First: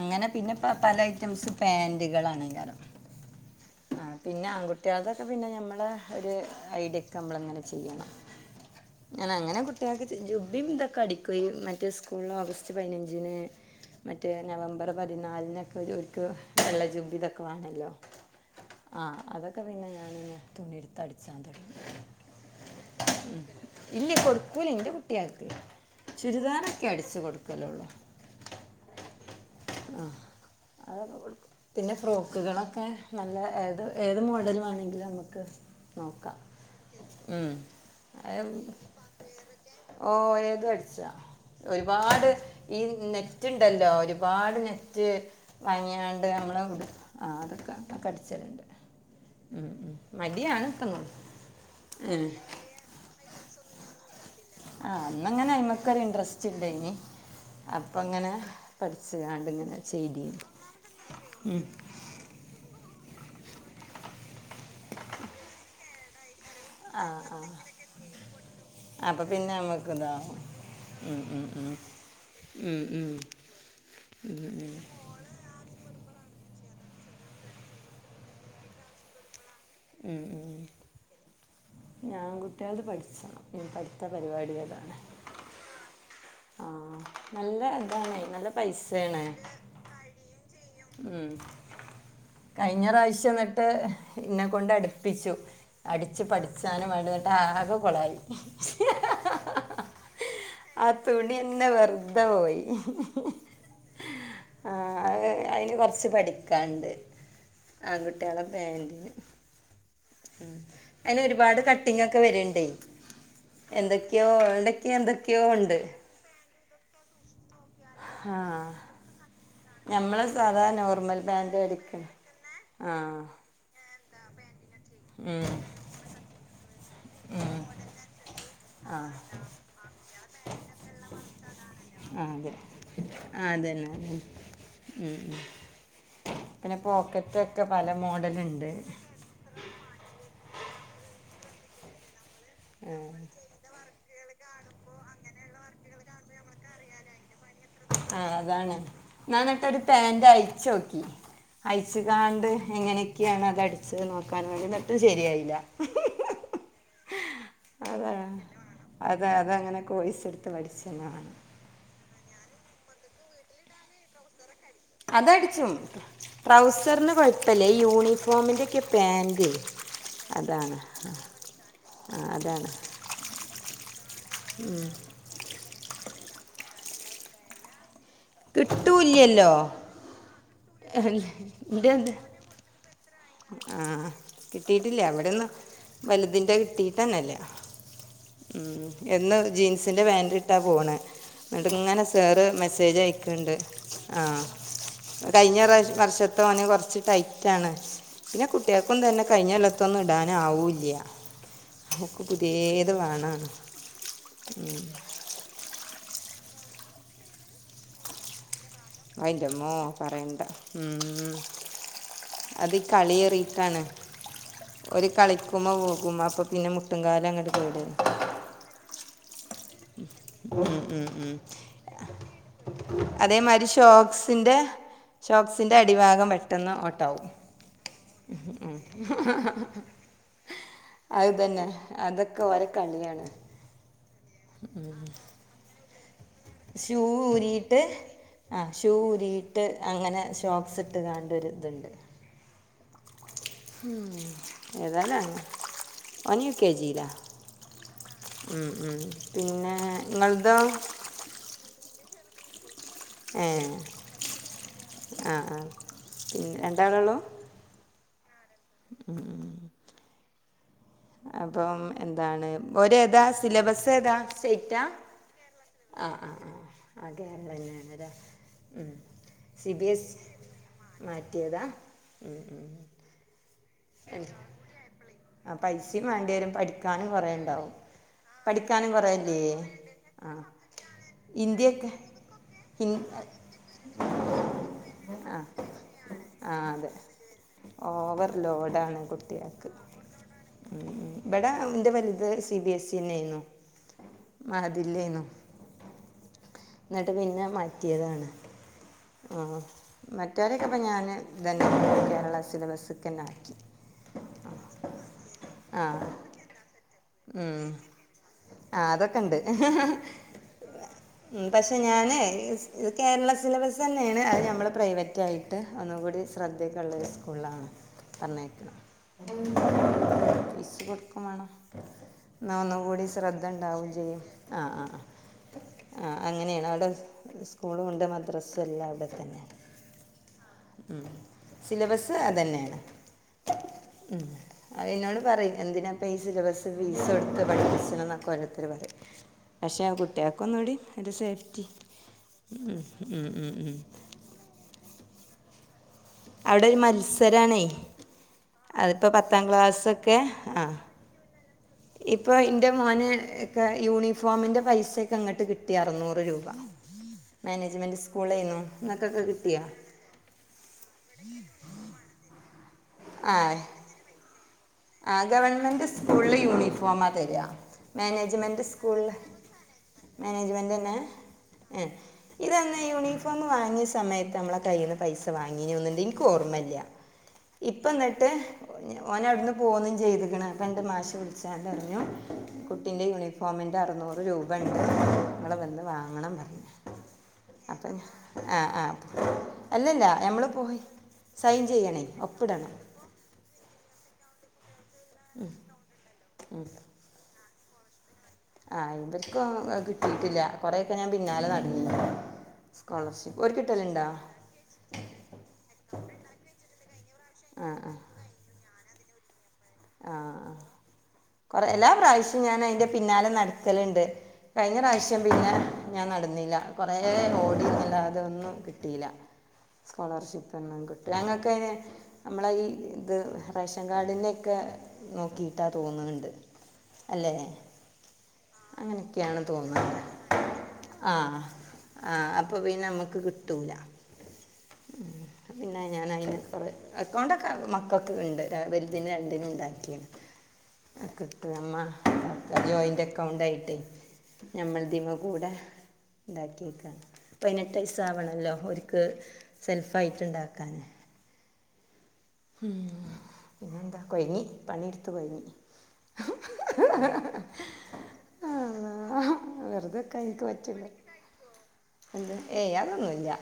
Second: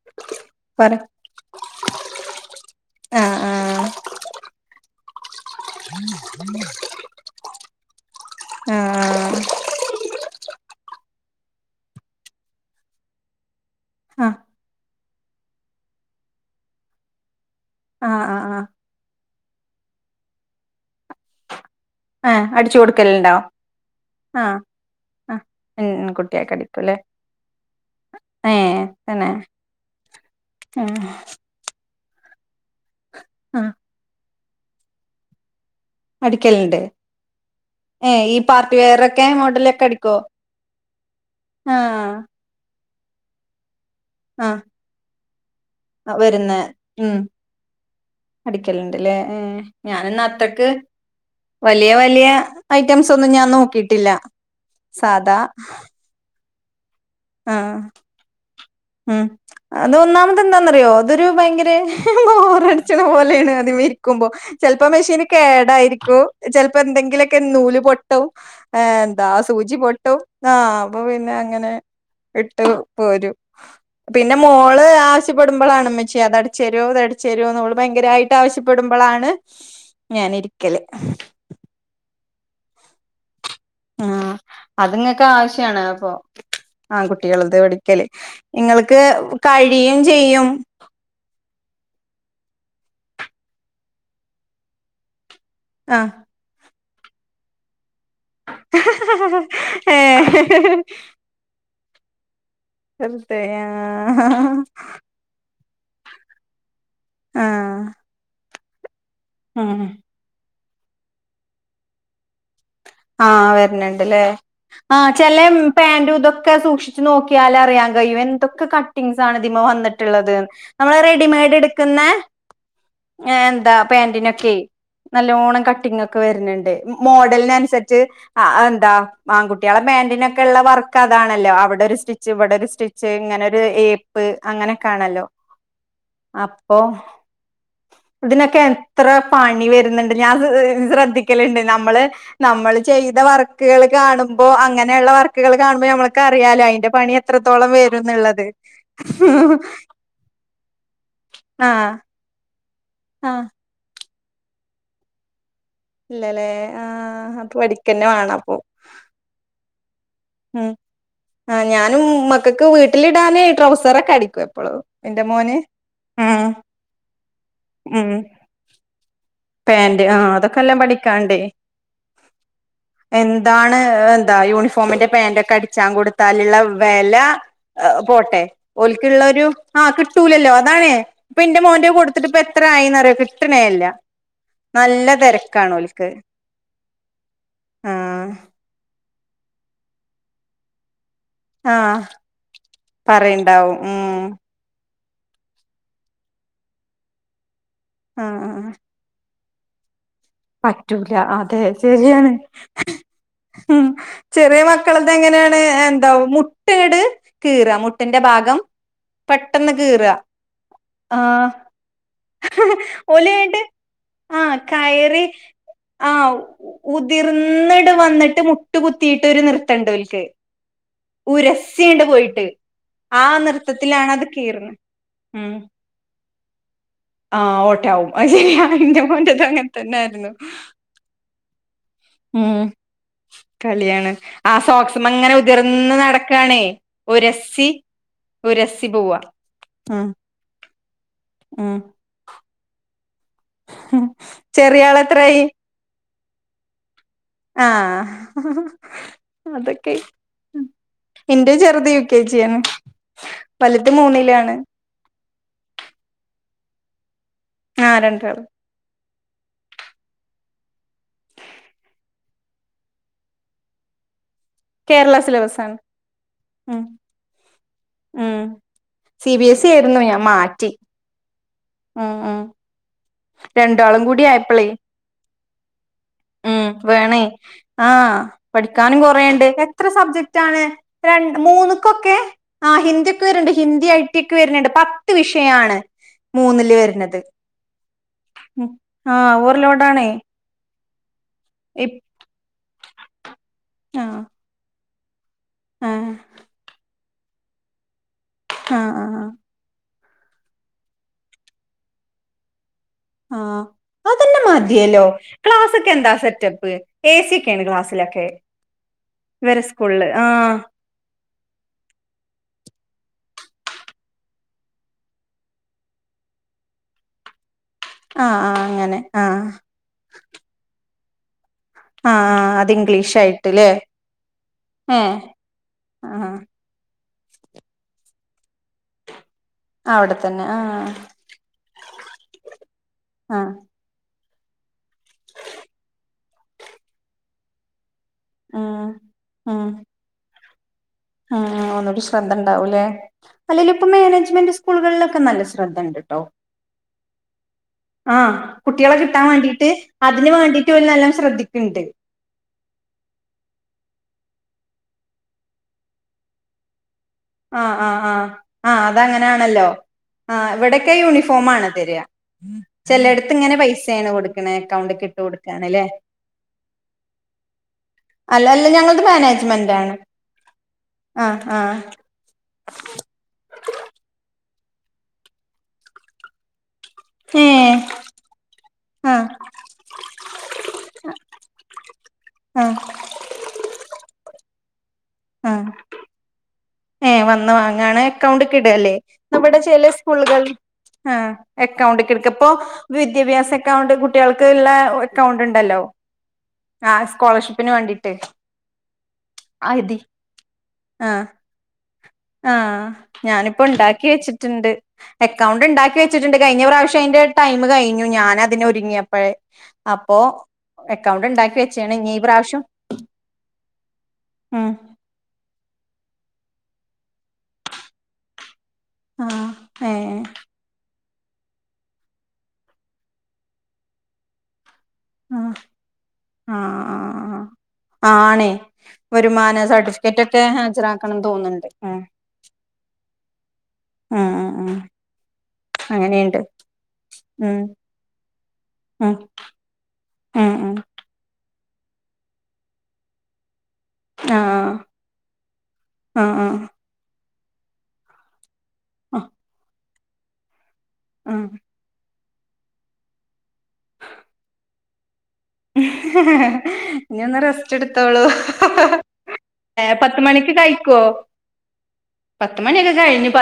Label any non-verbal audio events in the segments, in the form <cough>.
അങ്ങനെ പിന്നെപ്പ പറ പല ഐറ്റംസ് പാന്റുകളാണ് എകാരം. ആഹ് ആഹ് ആ പിന്നെ ആൺകുട്ടികളതൊക്കെ പിന്നെ ഞമ്മള ഒരു ഐഡിയ ഒക്കെ നമ്മളങ്ങനെ ചെയ്യണം. ആഹ്. ഞ അങ്ങനെ കുട്ടിയക്ക് ജുബ്ബ യും ഇതൊക്കെ അടിക്കും മറ്റേ സ്കൂളിൽ ഓഗസ്റ്റ് പയിനഞ്ചിന്. മറ്റേ ആഹ് നവംബർ പതിനാലിനൊക്കെര് ഓര്ക്ക് വെള്ളജുബ്ബ യും ഇതൊക്കെ വേണല്ലോ. ആഹ് ആ ആഹ് ആ അതൊക്കെ പിന്നെ ഞാനിന്നെ തുണിടുത്ത് അടിച്ചാ തുടങ്ങി. ആഹ് അടിച്ചു കൊടുക്കലുണ്ടോ ഇല്ല ആഹ് കൊടുക്കൂല എന്റെ ആഹ് കുട്ടിയക്ക്. ഉം ചുരിദാറൊക്കെ അടിച്ചു കൊടുക്കും. ക്കല ഉള്ളൂ. ഏ തന്നെ. ആ ആഹ് അതക്ക കൊടുക്കും പിന്നെ ഫ്രോക്കുകളൊക്കെ നല്ല ആഹ് ഏത്. ഏത് മോഡല് വേണങ്കിലും നമുക്ക്. നോക്കാം അടിക്കല്ണ്ട്. ഏ ഈ അത് പാർട്ടി വെയറക്കെ മോഡലൊക്കെ അടിക്കോ. ഓരേത് അടിച്ച ആഹ് ഒരുപാട് ഈ നെറ്റ്ണ്ടല്ലോ ഒരുപാട് ആഹ് നെറ്റ്. പനിയായൊണ്ട് വരുന്ന നമ്മൾ കൊടു ഉം ആ അതൊക്കെ അതൊക്കെ അടിക്കലുണ്ട് അടിക്കലുണ്ട്ല്ലേ ഏഹ് ഉം. ഞാനിന്ന് മടിയാണ് അത്രക്ക് ഇപ്പോന്ന്. വലിയ വലിയ ഐറ്റംസ് ഒന്നും ഞാൻ നോക്കിട്ടില്ല ആഹ് സാധാ അന്നങ്ങനെ അയിമക്കൊര് ഇൻട്രസ്റ്റ് ഇല്ലേ നി ആഹ് അപ്പൊ അങ്ങനെ പഠിച്ച് ഉം കണ്ട് ഇങ്ങനെ അത് ചെയ്തി ഒന്നാമത് എന്താന്നറിയോ അതൊരു ഭയങ്കര ബോറടിച്ചണ പോലെയാണ് അതിമ്മ രിക്കുമ്പോ ചെലപ്പോ മെഷീന് കേടായിരിക്കും ചെലപ്പോ ആ ആ എന്തെങ്കിലൊക്കെ നൂല് പൊട്ടും അപ്പം എന്താ പിന്നെ സൂചി നമുക്ക് പൊട്ടും ഇതാവും ആഹ് അപ്പം ഉം, പിന്നെ ഉം, ഉം. അങ്ങനെ ഇട്ട് ഉം, ഉം, പോരും പിന്നെ മോള് ആ വി ശ്യ പ്പെടു പ്പളാണ് ഇമ്മച്ചേ അത് അടിച്ച രോ ഇതട്ച്ച രോ ന്ന് ഓള് ഭയങ്കരമായിട്ട് ആവശ്യ പ്പെടുമ്പളാണ് ഉം ഉ ഞ്ഞ് ആകുട്ടിയാൾത് പഠിച്ച ണ്ണം ഞ്ഞ് പ്പം അടുത്ത പരിപാടി അതാണ് ക്കെ ആവശ്യാണ് അപ്പൊ ആ ആൺ കുട്ടിയാൾത് നല്ല പഠിക്കല് ഇതാണ് നല്ല നിങ്ങൾക്ക് കഴിയും ചെയ്യും ഉം കഴിഞ്ഞ റാശ്യം ന്നട്ട് ഇന്നെ കൊണ്ട് അടുപ്പിച്ചു ആ അടിച്ച് പഠിച്ചാനും വേണ്ടി ന്നട്ട് ആകെ കൊളായി ഏഹ് പിന്നെ വെറുതെ പോയി വറ് തെ ആഹ് അയിന് കൊറച്ച് പഠിക്കാണ്ട് ആൺകുട്ടിയാളെ പാന്റ് ന് മ് ഉം അയിന്ഒരുപാട് കട്ടിംഗ് ഒക്കെ വര്ണ്ടേ ആ വര്ണ് ണ്ട് ലേ ആ എന്തൊക്കെയോ ഉണ്ട് ചെലെപാന്റ് ഇതൊക്കെ സൂക്ഷിച്ച് നോ ക്കിയാല് അറിയാൻ കയ്യും എന്തൊക്കെ ആഹ് കട്ടിങ്സ് ആണ് ഇതിമ്മ ഞമ്മള് വന്നിട്ടുള്ളത് സാധാ നമ്മളെ നോർമൽ റെഡിമെയ്ഡ് പാന്റ് ട്ക്കുന്ന അടിക്ക്ണ ആഹ് എന്താ പാന്റ്നൊക്കെ ഉം നല്ലോണം കട്ടി ഒക്കെ വര്ന്ണ്ട് മോഡലിനനുസരി ച്ച് ആ എന്താ ആഹ് ആൺകുട്ടികളെ പാന്റ് നൊക്കെ ഉള്ള വർക്ക് അതാണല്ലോ അവിടെ ഒരു സ്റ്റിച്ച് ആഹ് അതെ ഇവിടെ ഒരു സ്റ്റി ച്ച് ഇങ്ങനെ ആഹ് ഒരു അതന്നെ അതന്നെ ഏപ്പ് ഉം അങ്ങനെക്കാണല്ലോ പിന്നെ അപ്പം പോക്കറ്റൊക്കെ പല ഇതിനൊക്കെ മോഡല്ണ്ട് എത്ര പണി വരുന്നുണ്ട് ഞാൻശ്ര ശ്രദ്ധിക്കലുണ്ട് നമ്മള് നമ്മള് ചെയ്ത ആഹ് വർ ക്ക്കൾ കാണുമ്പോ അങ്ങനെയുള്ള വർക്കുകൾ കാണുമ്പ നമ്മൾക്ക റിയാലോ അയിന്റെ പണി എ ആഹ് അതാണ് ഞാങ്ങട്ടൊരു പാന്റ് അഴിച്ചോക്കി ആഹ് അയ്ച്ച്കാണ്ട് ആഹ് എങ്ങനെയൊക്കെയാണ് അത് അടിച്ചത് നോക്കാൻ വേണ്ടി ന്നട്ടും ശരിയായില്ല ഇല്ലല്ലേ ആ അപ്പ പഠിക്കന്നെ വേണ അപ്പൊ അത അത അങ്ങനെ കോഴസ് എടുത്ത് പഠിച്ചന്നെ മാണ്ണം ആ ഞാനും മക്കൾക്ക് വീട്ടിലിടാന് ട്രൗസറൊക്കെ അടിക്കും എപ്പളും എന്റെ അത് മോന് അടിച്ചും ഉം ട്രൗസറിന് കുഴപ്പല്ല ഈ ഉം യൂണിഫോമിൻ്റെയൊക്കെ പാന്റ് പാന്റ് ആ അതൊക്കെ നല്ലോ പഠിക്കാണ്ടേ ആഹ് അതാണ് എന്താണ് എന്താ യൂണിഫോമിന്റെ പാന്റ് ഒക്കെ അടിച്ചാ കൊടു താല് ള്ള വെല പോട്ടെ ഓൽക്ക്ള്ള ഒരു കിട്ടൂല്ലല്ലോ ആ കിട്ടൂലല്ലോ അതാണേ ഇപ്പ ഇന്റെ മോന്റെ കൊടുത്തിട്ട് ഇപ്പ എ ത്രയിന്നറിയോ ആഹ് കിട്ടീട്ടില്ല ഇവിടെ ന്നും തിരക്കാണ് ഓൽക്ക് വലുതിന്റെ കിട്ടീട്ടന്നല്ല ആ മ് എന്നും ജീൻസിൻ്റെ പാന്റ് ഇട്ടാ പോണ ഇങ്ങട്ട് ആ ഇങ്ങനെ സാറ് മെസ്സേജ് അയക്ക്ണ്ട് പറയണ്ടാവും ഉം ആഹ് കഴിഞ്ഞ റാ വർഷത്തോഓന് കൊറ്ച്ച് ടൈറ്റ് ആണ് ആ <unintelligible> കുട്ട്യെൾക്കും തന്നെ കഴിഞ്ഞൊല്ല ത്തൊന്നും ടാനാവൂല്ല്യാ. പറ്റൂല അതെ ഇൻക്കു ശരിയാണ് പുത്യേത് വേണാണു. ഉം ചെറിയ മക്കളെത് എങ്ങനെണ് എന്താ മുട്ങ്ങട്ട് കീറാ. മുട്ട്ന്റെ ഭാഗം അയിന്റമ്മോ പെട്ടെന്ന് കീറ പറയണ്ട. ആ ഉം അത് കളി ഓല് ങ്ങട്ട് ഏറിട്ടാണ്. ആ ഓര് കയറി കളി ക്കുമ്പൊ വുകും. അപ്പൊ പിന്നെ മുട്ട്കാലങ്ങട്ട് കേട് വരും. എന്ന്ട്ട് മുട്ട് കുത്തിട്ടൊര് നിർ ത്തണ്ടോൽക്ക്. ഉം, ഉം, ഉം. ഉരസ്വേ ണ്ട് പോയിട്ട്. ആ അതേമാതിരി നിർത്തത്തിലാണ് അത് ഷോക്സിൻ്റെ കീറ്‌ന്നെ. ഉം. ഷോക്സിൻ്റെ അടിഭാഗം പെട്ടെന്ന് ഓട്ടാവും ആഹ് ഓട്ടാവും അത് ശരിയാണ്. ന്റെ മോന്റെത് അങ്ങൻ തന്നെ. ല്ലൊ അത് തെന്നെ. അതൊക്കെ ഓരെ കളിയാണ്. കളിയാണ്. ആ സോക്സ്മെങ്ങനെ ഉതിർന്ന് നടക്കണേ. ഉരസ്സി ആഹ് ഷൂ ഊരിയിട്ട് അങ്ങനെ ഷോക്സ്ട്ട് ങ്ങാണ്ട് ഒര് ഉം ത്ണ്ട്. ഉം ചെറിയ ഏതാലാണ് ആളെത്രായി ഓൻ യു കെ ജി ലാ. ആഹ് ഉം ഉം പിന്നേ. അതൊക്കെ ങ്ങൾതൊ? ഇന്റെ ചെറ്ത് യു കെ ജി യാണ്. ഏഹ് ആഹ്, ആഹ്. പിന്നെ രണ്ടാളൊള്ളൂ? ആഹ് രണ്ടാള്. ഉം ഉം ഉം അപ്പം എന്താണ്. പ്പൊ ഒര് ഏതാ സിലബെസ്സേതാ? കേരള സിലബസാണ്. ആഹ് ആഹ് ഉം ആഹ് അതെ ന്നെയാണ് ലെ. ഉം സി ബി എസ് ഇ ആയിരുന്നു ഞാ മാറ്റി. മാറ്റിയതാ. ഉം ഉം ഉം രണ്ടാളും കൂടി ആയപ്പളെ. ആ പൈസയും വേണ്ടി വരും ഉം പഠിക്കാനും വേണെ. കൊറേ ഉണ്ടാവും ആഹ് പഠിക്കാനും കൊറേണ്ട്. എത്ര ആ സബ്ജക്റ്റാണ്. രണ്ട്, ഹിന്ദിയൊക്കെ മൂന്നക്കൊക്കെ ആഹ് ഹിൻ ഹിന്ദി ഒക്കെ വെര്ണ്ട്. ഹിന്ദി, ഐ ടി ക്കെ വെര്ന്ണ്ട്. പത്ത് ആ വിഷയാണ്. ആ മൂന്ന്ല് അതെ വെര്നെത്. ഓവർ ലോഡാണ് ആഹ് ഒര് വ കുട്ടികൾക്ക് ലോഡാണെ. ഉം ഉം. ബെടെ ന്റെ വെൽത് സി ബിഎസ് സി എന്നേണ്. ആഹ് മഹദി ൻലേണ്. ആഹ് ന്നെട്ട് പിന്നെ മാറ്റിയതാണ്. ആഹ് മറ്റാരൊക്കെ പ്പം ഞാന് തെന്നെ കേരളാ സിലബസ്. ആഹ് അതന്നെ മതിയല്ലോ. ആ ക്ലാസൊക്കെ എന്താ സെറ്റപ്പ്. ഏ സി യൊക്കേണ് ഉം ക്ലാസ്സിലൊക്കെ. ആ അതൊക്കെ വരെ ഉണ്ട് സ്ക്കൂൾല്. ആ ഹ് ഉം. പക്ഷെ ഞാന് ഇസ് ഇ കേരള സിലബസെന്നേണ്. അത് ഞമ്മളെ പ്രൈവറ്റായി ട്ട് ഒന്നും കൂടി ശ്രദ്ധക്കെള്ളാരു സ്കൂൾലാണ്. ആഹ് ആഹ് പറഞ്ഞേക്ക്ണെ. അങ്ങനെ ആഹ് ഫീസ് കൊട്ക്കും വേണം. ആഹ് ന്നാ അത് ഒന്നും കൂടി ശ്രദ്ധ ഇംഗ്ലീഷായിട്ട്ല്ലേ ണ്ടാവും ചെയ്യും. ആഹ് ആഹ് ഏ ആഹ്. ആഹ് അങ്ങനെയാണ്. അവ്ടെ സ് സ്ക്കൂളൂണ്ട്, മദ്രസെ എല്ലാ അവ്ടെ തെന്നെ. അവിടെത്തന്നെ ആഹ് ഉം. സിലബസ് അതെന്നേണ്. ആഹ് ഉം. അഹ് ന്നോട് പറയും എന്തിനാ പ്പ ഈ സിലബസ് ഫീസൊട്ത്ത് പഠിപ്പിച്ച്ണെ ന്നൊ... ക്കെ ഓരോര്ത്തെര് ഉം പറയും. പക്ഷെ അത് കുട്ട്യെൾക്കൊന്നൂടി ആഹ് ഒന്നൂടി ശ്രദ്ധ ണ്ടാവുലെ. അല്ലേലും ഇപ്പം മാനേജ്മെന്റ് സ്കൂൾകളിലൊക്കെ നല്ല ശ്രദ്ധണ്ട്. അവ്ടെ ഒരു മത്സരാണെ. ആഹ് കുട്ട്യാളെ കിട്ടാം വേണ്ടിയിട്ട് അതിന് വേണ്ടിട്ട് ഓല് നല്ലോം ശ്രദ്ധിക്ക്ണ്ട്. ഇപ്പോൾ എൻ്റെ മോന് ഒക്കെ യൂണിഫോമിൻ്റെ പൈസയൊക്കെ ഇങ്ങോട്ട് കിട്ടി അറുന്നൂറ് രൂപ ആഹ് മാനേജ്മെന്റ് ആഹ് ആഹ് സ്കൂളേന്നു ആഹ് ഇങ്ങക്കൊക്കെ കിട്ടിയോ അതങ്ങനെയാണല്ലോ ആഹ് ഇവിടെൊക്കെ യൂണിഫോം ആണ തരിക ചിലടത്ത് ഇങ്ങനെ പൈസയാണ് കൊടുക്ക <unintelligible> അക്കൗണ്ട് ആഹ് ഗവൺമെന്റ് സ്കൂള് യൂണിഫോമാ തോര അല്ല മാനേജ്മെന്റ് അല്ല സ്കൂൾ ഞങ്ങളത് മാനേജ്മെന്റ് ആണ് മാനേജ്മെന്റ്ന്നെ ആഹ് ആഹ് ഏ ഇതന്ന യൂണിഫോം വാങ്ങിയ സമയത്ത് നമ്മളെ കഴൽുന്ന പൈസ വാങ്ങീ ഒന്നിണ്ട് എനിക്ക് ഓർമ്മല്ല ഏഹ് ഇപ്പ എന്നിട്ട് ഓന ആഹ് അവിടുന്ന് ചെയ് രണ്ട് മാശ് വിളിച്ചറിഞ്ഞു ആഹ് കുട്ടി നെ യുനിഫോ ഫോമിൻ്റെ അറുന്നൂറ് രൂപ ഉണ്ട് നിങ്ങൾ വന്ന് വാങ്ങണം പറഞ്ഞു ഏയ് വന്ന് അപ്പം വാങ്ങാണ് അക്കൗണ്ട് ആ ആ കിടല്ലേ വിടെ ചെല അല്ലല്ല സ്കൂളുകൾ നമ്മൾ പോയി ആഹ് സൈൻ ചെയ്യണേ അക്കൗണ്ടക്ക എടുക്കപ്പോ ഒപ്പിടണം വിദ്യാഭ്യാസ അക്കൗണ്ട് കുട്ടികൾക്ക്ള്ള അക്കൗണ്ട് ഉണ്ടല്ലോ അഹ് സ്കോളർഷിപ്പ് <unintelligible> ന് വേണ്ടീട്ട് ആഹ് ഇമ്പക്കും കിട്ടിട്ടില്ല കൊറെയൊക്കെ ഞാൻ ആഹ് പിന്നാലെ നടന്ന്നീ ആഹ് ഞാനിപ്പോ ണ്ടാക്കി വെച്ചിട്ടുണ്ട്. അക്കൗണ്ട് ണ്ടാക്കി വെച്ചിട്ടുണ്ട് കഴിഞ്ഞ പ്രാവശ്യം അയ്ന്റെ ടൈമ് ആ ആ കഴിഞ്ഞു ഞാൻ അതിന് രുങ്ങിയപ്പഴേ ആഹ് ആഹ് കൊറെ എല്ലാ വെച്ചാണ് ഇനി ഈ പ്രാവശ്യവും ഞാൻ പ്രാവശ്യം അതിന്റെ പിന്നാലെ നടക്കല്ണ്ട് ഉം കഴിഞ്ഞ പ്രാവശ്യം പിന്നെ ഞാൻ നടന്നില്ല കുറെഓടിന്നല്ലാതൊന്നും കിട്ടില്ല ആഹ് ഏഹ് സ്കോളർഷിപ്പ്. <unintelligible> ഞങ്ങക്കയ്ന് നമ്മളെ ഈ ഇത് റേഷൻ കാഡിൻ്റെക്കെ ആഹ് നോക്കിട്ടാ തോന്ന്ണ്ണ്ട് ആഹ് അല്ലേ ആഹ് ആണേ അങ്ങനൊക്കെയാണ് വരുമാന തോന്ന്ണ് സർട്ടിഫിക്കറ്റ് ഒക്കെ ഹാജരാക്കണം ആഹ് തോന്നുന്നുണ്ട് ഉം ആഹ് അപ്പോ പിന്നെ നമുക്ക് കിട്ടൂല ഉം ഉം ഉം പിന്നെ ഞാൻ അയ്ന് അങ്ങനെയുണ്ട് അത്ര അക്കണ്ടൊക്കെ ഉം മക്കൾക്ക്‌ണ്ട് വലുത് ഉം രണ്ടിനും ഉണ്ടാക്കിണ്. ഉം ഉം <unintelligible> ജോയിന്റ് അക്കൗണ്ട് ആയിട്ടേ ആഹ് ഞമ്മളെ ദീമകൂടെ ആഹ് ആഹ് ഉണ്ടാക്കിേക്ക പതിനെട്ട് വയസാവണല്ലോ ഓര് ക്ക് ആഹ് സെൽഫായിട്ട്ണ്ടാക്കാന് ആഹ് ഉം പിന്നെന്താ കൊയങ്ങി പണിട്ത്ത് കൊയങ്ങി ഇനി ഒന്ന് റെസ്റ്റ് എടുത്തോളൂ... ഏഹ് വെറുതെ ഒക്കെ പത്ത് എനിക്ക് മണിക്ക് പറ്റില്ല കഴിക്കോ? എന്ത് ഏയ് അതൊന്നുല്ല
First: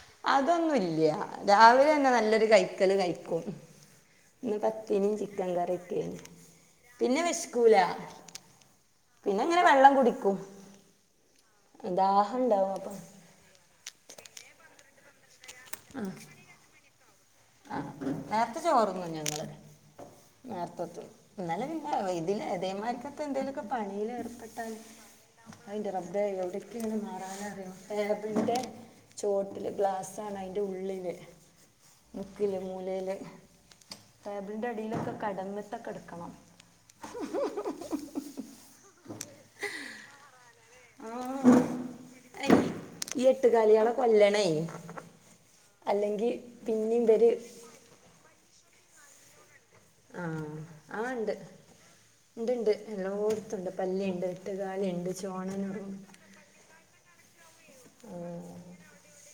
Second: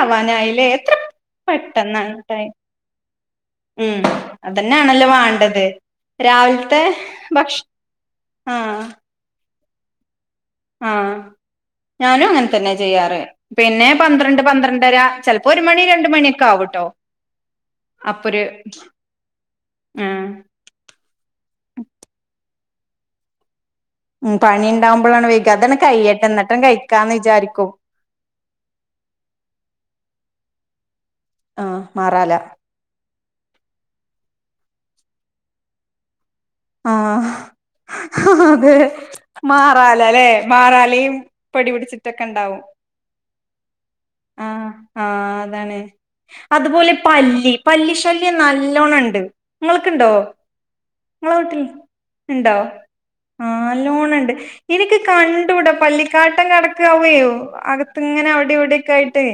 ആവാനായില്ലേ എത്ര അതൊന്നുല്ല്യ രാവിലെ തന്നെ പെട്ടെന്നാണ് നല്ലൊരു ടൈം കൈക്കല് കൈ ക്കും. ഉം അതന്നണല്ലോ വാണ്ടത് കറിയൊക്കെയാണ് രാവിൽത്തെ പിന്നെ ഭക്ഷ വിശക്കൂല ആഹ് പിന്നെ ങ്ങനെ വെള്ളം കുടിക്കും. ആഹ് ഞാനും ദാഹം ഉണ്ടാവും അങ്ങൻതന്നെ അപ്പം ചെയ്യാറ് പിന്നെ പന്ത്രണ്ട് പന്ത്രണ്ടര ചെലപ്പോ ഒരു മണി രണ്ട് മണിയൊക്കെ ആവുട്ടോ ആ അപ്പൊര് നേരത്തെ ഏഹ് നേർത്തെത്തുംഇന്നലെ പിന്നെ ഇതില് ഇതേമാരിക്കത്ത എന്തേലൊക്കെ ഉം പണി പണിലേർപ്പെട്ടാൽ ഉണ്ടാവുമ്പോഴാണ് വൈക അതാണ് അഹ് ൻ്റെ റബ്ബേ കയ്യട്ടെ എന്നിട്ടും എവിടൊക്കെണ് കഴിക്കാന്ന് മാറാല വിചാരിക്കും അറിയോ? ടാബ്ളിന്റെ ചോട്ടില് ഗ്ലാസ്സ ആാണ് അയിൻറെ ഉള്ളില് ആഹ് മാറാല മൂലയില്, ടേബിളിന്റെ അടിയിലൊക്കെ കടന്ന്ട്ടൊക്കെ ഇട്ക്കണം ആഹ് അതെ മാറാലല്ലേ മാറാലയും പൊടിപിടിച്ച്ട്ടൊക്കെണ്ടാവും ഈ എട്ടുകാലികളെ കൊല്ലണേ ആഹ് ആഹ്, അതാണ് അല്ലെങ്കിൽ അതുപോലെ പിന്നെയും പേര് പല്ലി പല്ലിശല്യം നല്ലോണണ്ട് ഇങ്ങൾക്ക്ണ്ടോ ആഹ് ഇണ്ട്. ഇണ്ടോ, ആഹ് പല്ലിയുണ്ട് നല്ലോണണ്ട്. ഇന്ക്ക് എട്ടുകാലുണ്ട് കണ്ടൂട ചോണനുണ്ട് പല്ലിക്കാട്ടം കാട്ടം കട് ക്കാവുകയോ അകത്ത് ഇങ്ങനെ അവടിം ഇവടിയൊക്കെ ആയിട്ട്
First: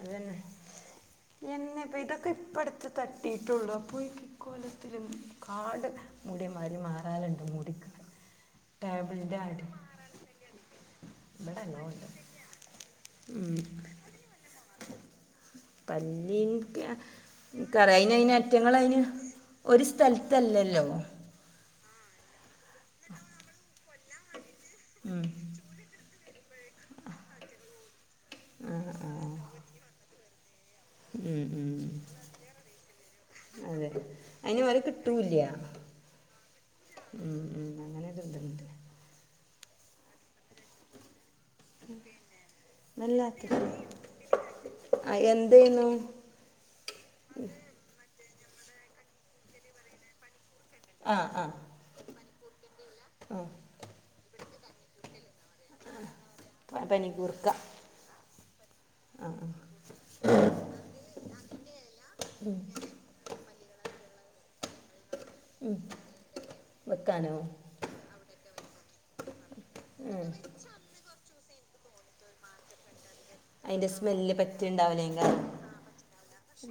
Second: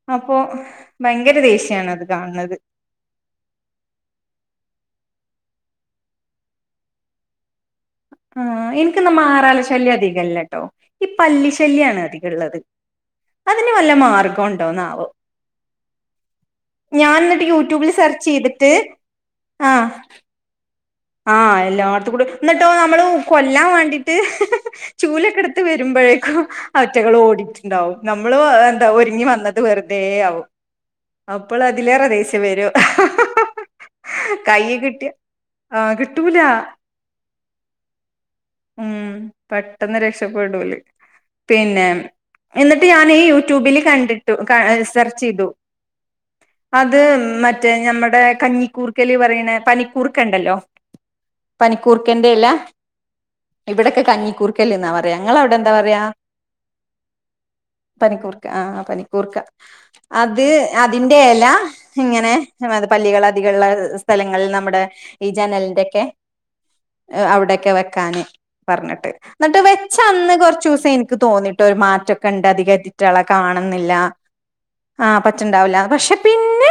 അത് അപ്പൊ തന്നെ ഭയങ്കര ദേഷ്യണ് അത് കാണ്ണത് തട്ടിട്ടൊള്ളു അപ്പോയേക്കും ഇക്കോലത്തില് കാട് മുടി മാതിരി മാറാലണ്ട് മൂടിക്ക് ആഹ് ഇൻക്ന്നാ മാറാല ശല്യം അധികല്ലട്ടോ ഈ പല്ലി ഇവിടെ എല്ലാം ശല്യണ് ഉണ്ട് അധികള്ളത് ഉം. അതിന് വല്ല മാർഗംണ്ടോന്നാവോ പല്ലി ക്ക്‌ യൂട്യൂബിൽ ഇൻകറിയാം അതിന് സെർച്ച് അയ്ന് ചെയ്തിട്ട് അയിറ്റങ്ങളയ്ന് ഒര് സ്ഥതൽ ത്തല്ലല്ലോ ആഹ് എല്ലാട്ത്തുകൂടി ഇന്നട്ടോ നമ്മള് കൊല്ലാൻ വേണ്ടിട്ട് ഉം. ചൂലൊക്കെ ഇട് ത്ത് വരുമ്പഴേക്കും അയിറ്റങ്ങള് ഓടിട്ട്ണ്ടാവും നമ്മള് ഏഹ് ആ, എന്താ ആ. ഒരുങ്ങി വന്നത് വെറുതെ ആവും ഉം, അപ്പള് ഉം. അതിലേറെ ദേഷ്യം വരും അതെ <inaudible> അതിന് കൈയ്യ് വരെ കിട്ടിയ കിട്ടൂല ആഹ് കിട്ടൂലാ <inaudible> ഉം, ഉം. അങ്ങനെ ഒരു ഇതുണ്ട് ഹ്മ്മ് പെട്ടെന്ന് രക്ഷപ്പെടും ഓല് പിന്നെ എന്നിട്ട് ഞാന് നല്ല യൂട്യൂബില് അത്യാവശ്യം. കണ്ടിട്ടു ക ആ സെർചെയ്‌തു എന്ത് ചെയ്യുന്നു അത് മറ്റേ ഞമ്മുടെ കഞ്ഞിക്കൂർക്കല് പറിണെ പനിക്കൂർക്ക ഇണ്ടല്ലോ ആ ആ പനിക്കൂർക്കന്റ ഇല, ഇവടൊക്കെ കഞ്ഞിക്കൂർക്കല് എന്നാ പറയാ ഇങ്ങളവിടെ എന്തപറയാ ആ പനികൂർക്ക <inaudible> പനിക്കൂർക്ക ആഹ് ആ പനിക്കൂർക്ക ആ അത് അതിന്റെ എല ഇങ്ങനെ നട് പല്ലികൾ അധികള്ള സ്ഥലങ്ങളിൽ നമ്മുടെ ഈ ജനൽന്റക്കെ വെക്കാനോ അവിടെക്കെ വെക്കാൻ പറഞ്ഞിട്ട് ഇന്നട്ട് ഉം. വെച്ചന്ന് കൊറച്ചൂസം ഇൻക്ക് തോന്നിയിട്ടൊ ഒര് മാറ്റൊക്കെണ്ട് അധികതി റ്റളെ അതിന്റെ കാണുന്നില്ല സ്മെല്ല് ആ പറ്റിണ്ടാവില്ലേങ്ക പച്ചണ്ടാവുല്ല പക്ഷെ പിന്നെ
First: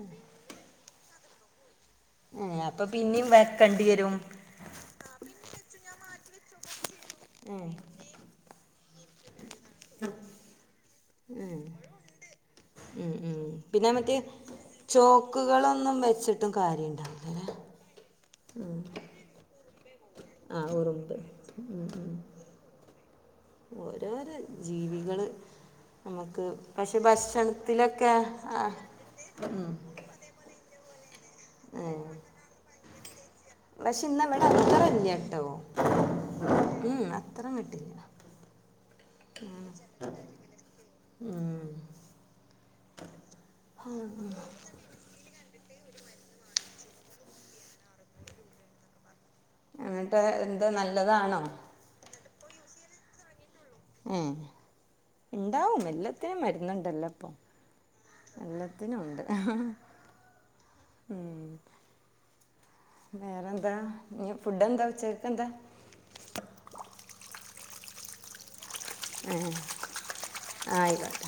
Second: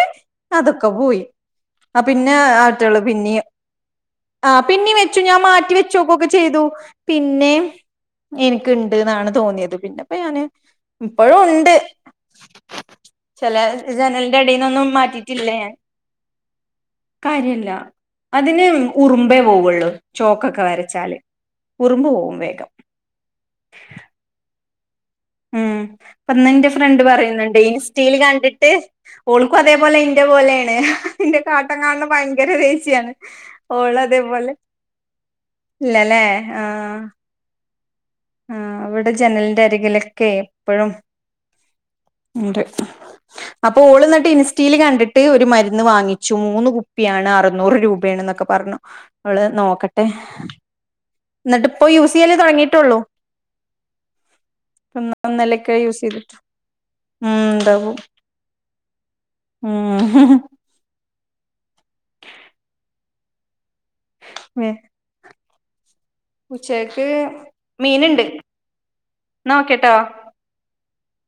അതൊക്കെ പോയി. ആ പിന്നെ ആറ്റള് പിന്നിം ക്കണ്ടീയരും ആഹ് പിന്നിം വെച്ചു ഞാൻ മാറ്റി വെച്ചോക്കൊക്കെ ചെയ്തു പിന്നെയും ഉം. ഇന്ക്ക്ണ്ട്ന്നാണ് തോന്നിയത് പിന്നെപ്പ ഞാന് ഇപ്പഴുണ്ട്. ഹ്മ്മ് ഹ്മ്മ്, പിന്നെ മറ്റെ ജനലിന്റെ അടീന്നൊന്നും മാറ്റിയിട്ടില്ല ഞാൻ ചോക്കുകളൊന്നും വെച്ചിട്ടും കാര്യല്ലാ കാര്യല്ല. അതിന് ഉറുമ്പേ പോവൊള്ളൂ ആ ചോക്കൊക്കെ ഉറുമ്പ് വരച്ചാല് ഉം. ഉറുമ്പ് ഉം. പോവും വേഗം ഓരോരോ ജീവികള് ഹ്മ്മ് നമുക്ക് ഇപ്പന്ന് ഇന്റെ പക്ഷെ ഫ്രണ്ട് പറയുന്നുണ്ട് ഭക്ഷണത്തിലൊക്കെ ഇൻസ്റ്റേല് ആ കണ്ടിട്ട് ഓൾക്കും ഉം. അതേപോലെ ഇ ന്റെ പോലെണ് അയിന്റെ കാട്ടം ഉം. കാണ്ണെ ഭയങ്കര ദേഷ്യാണ് ഓള് പക്ഷെ ഇന്നാ ഇവടെ അതേപോലെ അത്രല്ലട്ടോ, ഇല്ലല്ലേ ആഹ് ഹ്മ്മ് അത്രല്ല ആഹ് ഇവടെ ജനലിന്റെ അരികിലൊക്കെ എപ്പഴും ഉം. ഇണ്ട്, അപ്പോള്ന്ന്ട്ട് ഇൻസ്റ്റയില് കണ്ടിട്ട് ട്ട് ഒരു മരുന്ന് വാങ്ങിച്ചു മൂന്ന് കുപ്പിയാണ് അറുന്നൂറ് രൂപേണ് എന്നൊക്കെ പറഞ്ഞു അവള് നോക്കട്ടെ, എന്നിട്ട് എന്താ നല്ലതാണോ ഇന്നട്ട് ഇപ്പോ യൂസെയ്യല് തൊടങ്ങിട്ടൊള്ളൂ ഏഹ് ഒന്നലൊക്കെ ണ്ടാവും യൂസ് ചെയ്തിട്ട് എല്ലാത്തിനും മരുന്നുണ്ടല്ലോ ഇപ്പൊ ഉം ഉണ്ടാവും എല്ലത്തിനൊണ്ട് ഉം ഉം <inaudible> വേറെ എന്താ നി ഫുഡ് എന്താച്ചേ ക്ക് എന്താ ഉച്ചക്ക് മീനിണ്ട് ആഹ് <unintelligible>